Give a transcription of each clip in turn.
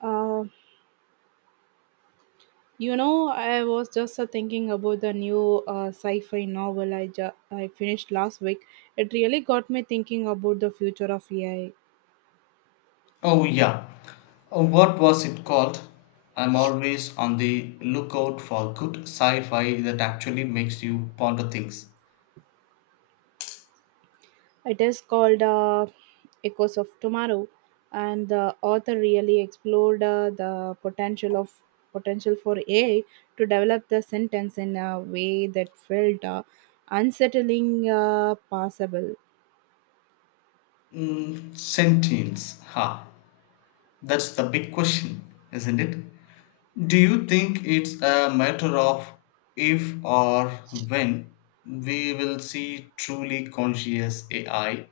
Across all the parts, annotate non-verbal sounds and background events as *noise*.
Uh, I was just thinking about the new sci-fi novel I finished last week. It really got me thinking about the future of AI. Oh, yeah. What was it called? I'm always on the lookout for good sci fi that actually makes you ponder things. It is called Echoes of Tomorrow, and the author really explored the potential for AI to develop the sentence in a way that felt unsettling, possible. Mm, sentience. Ha. That's the big question, isn't it? Do you think it's a matter of if or when we will see truly conscious AI?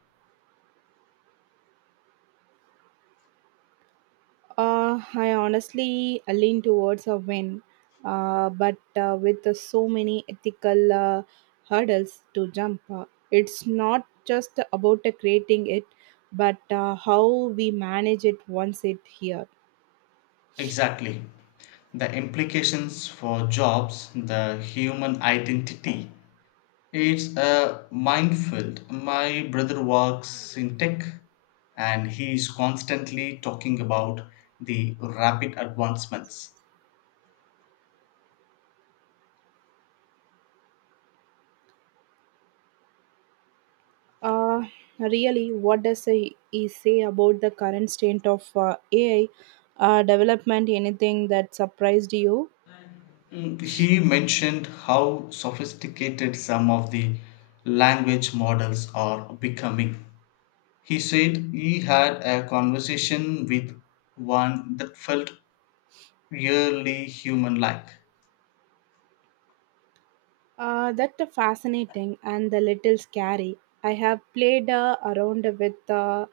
I honestly lean towards a win, but with so many ethical hurdles to jump, it's not just about creating it, but how we manage it once it here. Exactly. The implications for jobs, the human identity, it's a minefield. My brother works in tech and he is constantly talking about the rapid advancements. Uh, really, what does he say about the current state of AI development? Anything that surprised you? Mm, he mentioned how sophisticated some of the language models are becoming. He said he had a conversation with one that felt really human like. That's a fascinating and a little scary. I have played around with uh,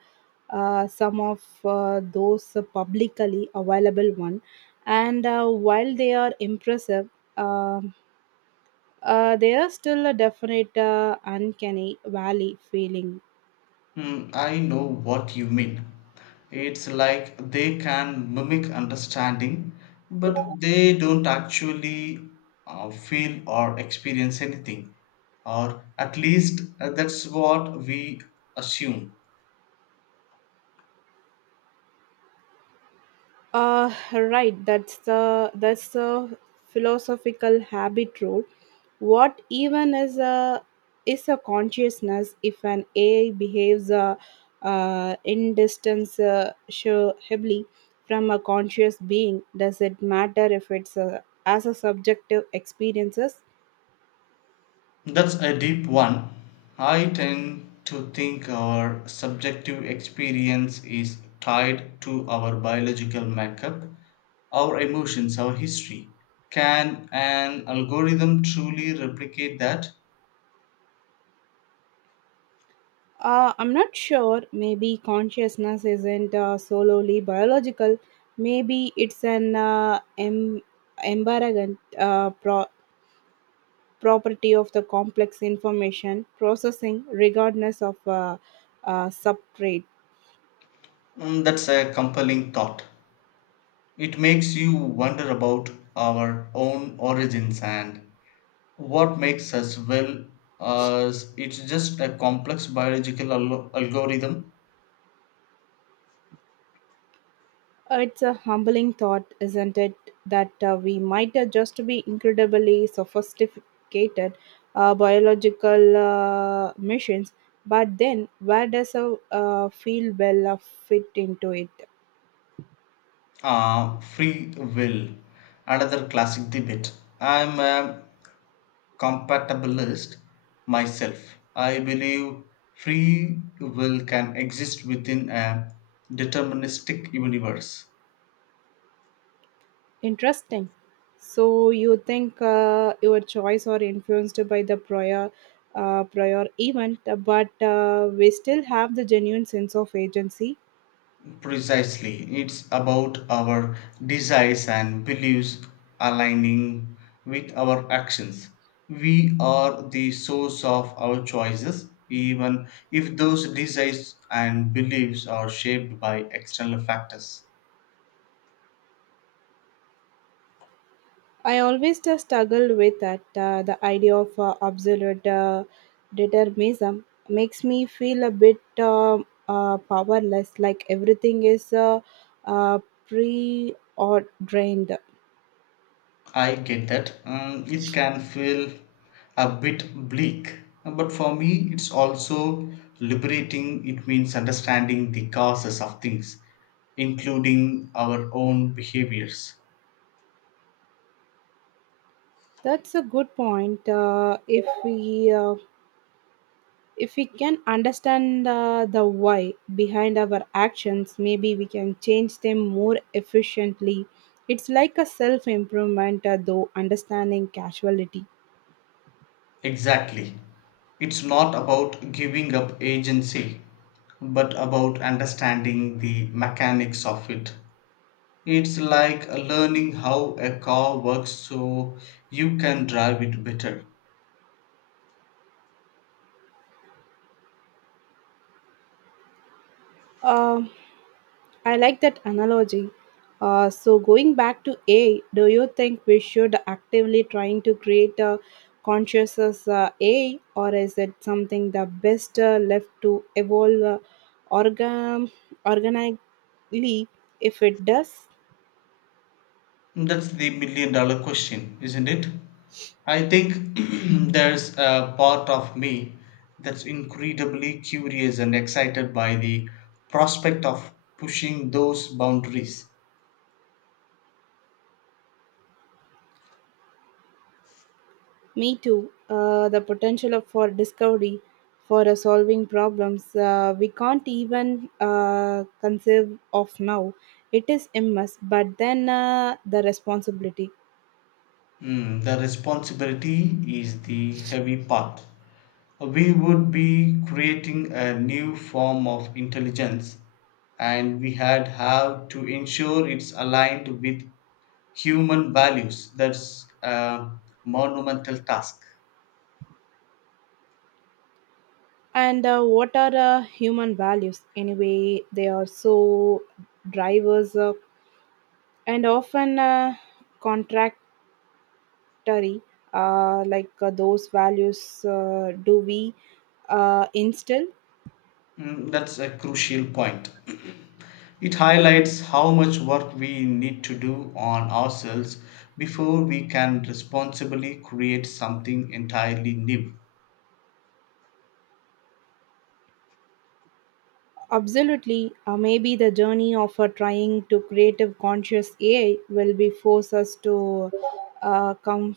uh, some of those publicly available one, and while they are impressive, um there are still a definite uncanny valley feeling. Hmm, I know what you mean. It's like they can mimic understanding, but they don't actually feel or experience anything, or at least that's what we assume. Right. That's the philosophical habit rule. What even is a consciousness if an AI behaves in distance hably from a conscious being? Does it matter if it's as a subjective experiences? That's a deep one. I tend to think our subjective experience is tied to our biological makeup, our emotions, our history. Can an algorithm truly replicate that? I'm not sure. Maybe consciousness isn't solely biological. Maybe it's an embarrassing property of the complex information processing regardless of substrate. Mm, that's a compelling thought. It makes you wonder about our own origins and what makes us well as it's just a complex biological algorithm. It's a humbling thought, isn't it, that we might just be incredibly sophisticated biological machines, but then where does a field well fit into it? Free will, another classic debate. I'm a compatibilist myself. I believe free will can exist within a deterministic universe. Interesting. So you think your choice are influenced by the prior event, but we still have the genuine sense of agency. Precisely, it's about our desires and beliefs aligning with our actions. We are the source of our choices, even if those desires and beliefs are shaped by external factors. I always struggle with that. The idea of absolute determinism makes me feel a bit powerless, like everything is uh, pre-ordained. I get that. It can feel a bit bleak, but for me, it's also liberating. It means understanding the causes of things, including our own behaviors. That's a good point. If we can understand the why behind our actions, maybe we can change them more efficiently. It's like a self improvement, though understanding casualty. Exactly. It's not about giving up agency, but about understanding the mechanics of it. It's like learning how a car works so you can drive it better. Um, I like that analogy. So going back to AI, do you think we should actively trying to create a conscious AI, or is it something the best left to evolve organ organically if it does? That's the $1 million question, isn't it? I think *clears throat* there's a part of me that's incredibly curious and excited by the prospect of pushing those boundaries. Me too. The for discovery, for solving problems we can't even conceive of now. It is immense, but then the responsibility. Mm, the responsibility is the heavy part. We would be creating a new form of intelligence, and we had have to ensure it's aligned with human values. That's a monumental task. And what are human values? Anyway, they are so drivers and often contractory, like those values do we instill? Mm, that's a crucial point. *clears throat* It highlights how much work we need to do on ourselves before we can responsibly create something entirely new. Absolutely, maybe the journey of trying to creative conscious AI will be force us to uh, com-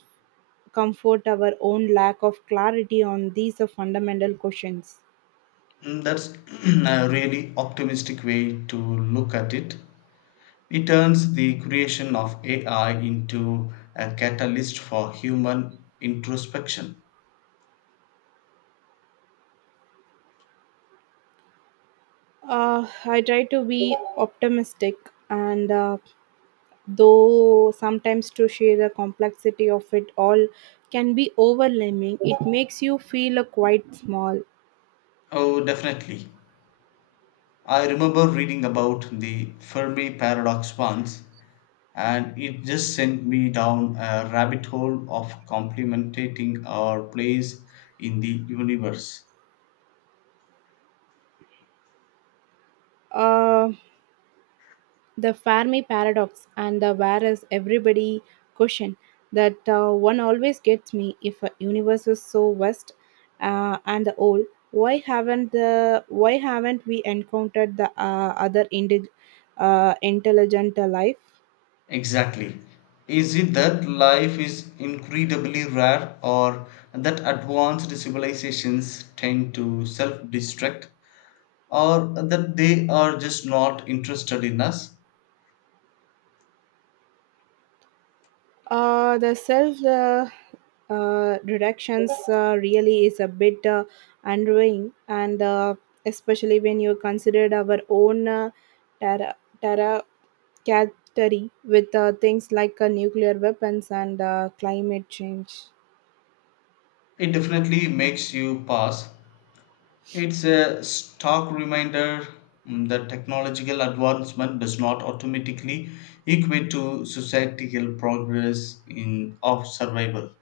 comfort our own lack of clarity on these fundamental questions. Mm, that's *clears throat* a really optimistic way to look at it. It turns the creation of AI into a catalyst for human introspection. I try to be optimistic and though sometimes to share the complexity of it all can be overwhelming, it makes you feel quite small. Oh, definitely. I remember reading about the Fermi paradox once, and it just sent me down a rabbit hole of complementing our place in the universe. Uh. The Fermi paradox and the whereas everybody question that one always gets me if a universe is so vast and old why haven't the why haven't we encountered the intelligent life. Exactly. Is it that life is incredibly rare or that advanced civilizations tend to self destruct or that they are just not interested in us? The self reductions really is a bit unnerving and especially when you considered our own terra, catering with things like nuclear weapons and climate change. It definitely makes you pause. It's a stark reminder, mm, that technological advancement does not automatically equate to societal progress in of survival.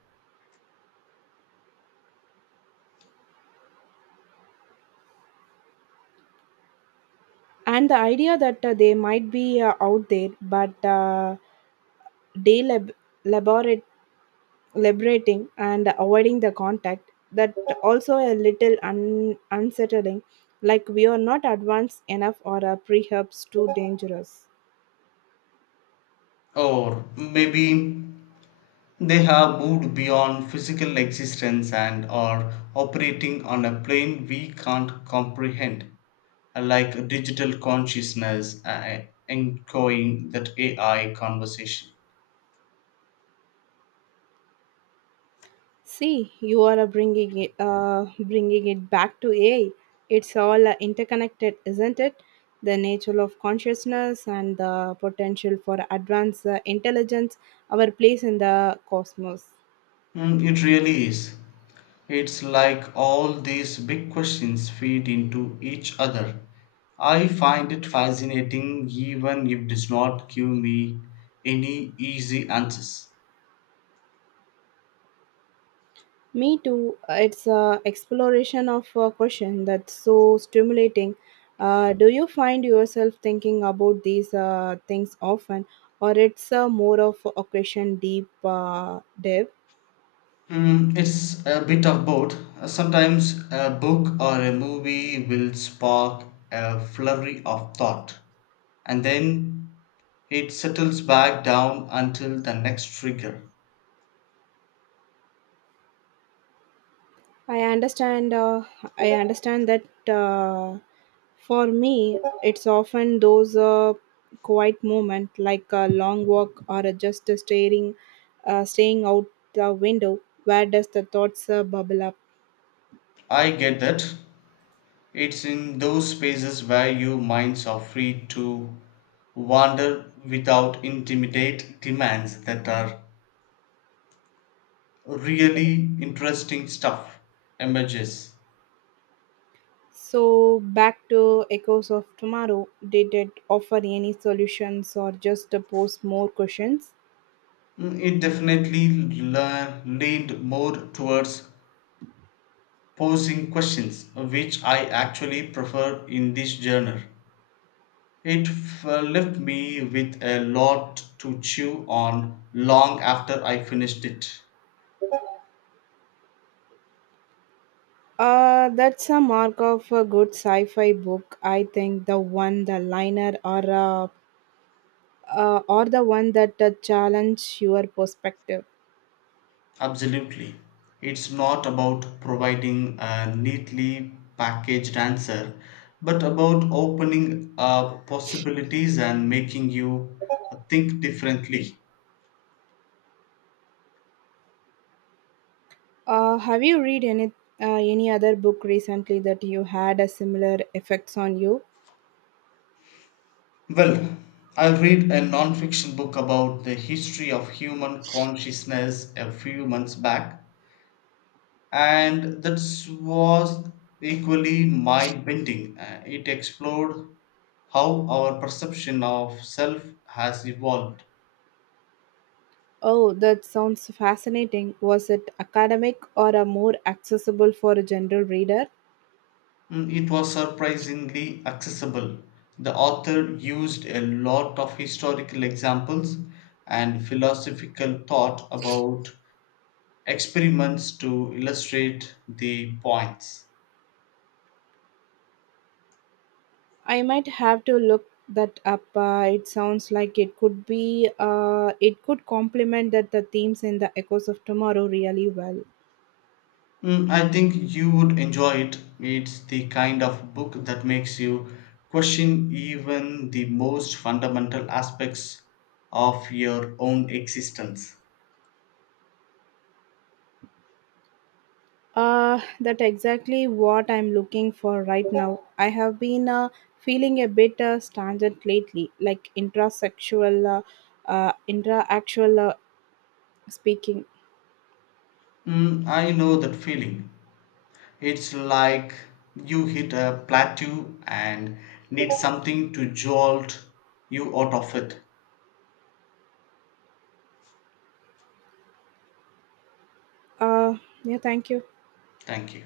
And the idea that they might be out there, but delaborate and avoiding the contact that also a little unsettling, like we are not advanced enough or our pre too dangerous. Or maybe they have moved beyond physical existence and are operating on a plane we can't comprehend, like digital consciousness echoing that AI conversation. See, you are bringing it back to AI. It's all interconnected, isn't it? The nature of consciousness and the potential for advanced intelligence, our place in the cosmos. Mm, it really is. It's like all these big questions feed into each other. I find it fascinating, even if it does not give me any easy answers. Me too. It's a exploration of a question that's so stimulating. Do you find yourself thinking about these things often, or it's more of a occasion deep dive? Mm, it's a bit of both. Sometimes a book or a movie will spark a flurry of thought, and then it settles back down until the next trigger. I understand. Uh, I understand that uh, for me, it's often those quiet moments, like a long walk or a just a staying out the window. Where does the thoughts bubble up? I get that. It's in those spaces where your minds are free to wander without intimidate demands that are really interesting stuff emerges. So back to echoes of tomorrow. Did it offer any solutions or just pose more questions? Mm, it definitely leaned more towards posing questions, which I actually prefer in this genre. It left me with a lot to chew on long after I finished it. That's a mark of a good sci-fi book. I think the one, the liner, or a or the one that challenge your perspective. Absolutely. It's not about providing a neatly packaged answer, but about opening up possibilities and making you think differently. Have you read any other book recently that you had a similar effects on you? Well, I read a non fiction book about the history of human consciousness a few months back, and that was equally mind bending. It explored how our perception of self has evolved. Oh, that sounds fascinating. Was it academic or a more accessible for a general reader? Mm, it was surprisingly accessible. The author used a lot of historical examples and philosophical thought about experiments to illustrate the points. I might have to look that up. It sounds like it could be. It could complement that the themes in the Echoes of Tomorrow really well. Mm, I think you would enjoy it. It's the kind of book that makes you question even the most fundamental aspects of your own existence. That exactly what I'm looking for right now. I have been feeling a bit stagnant lately, like intrasexual, intra-actual speaking. Mm, I know that feeling. It's like you hit a plateau and need something to jolt you out of it. Uh, yeah, thank you. Thank you.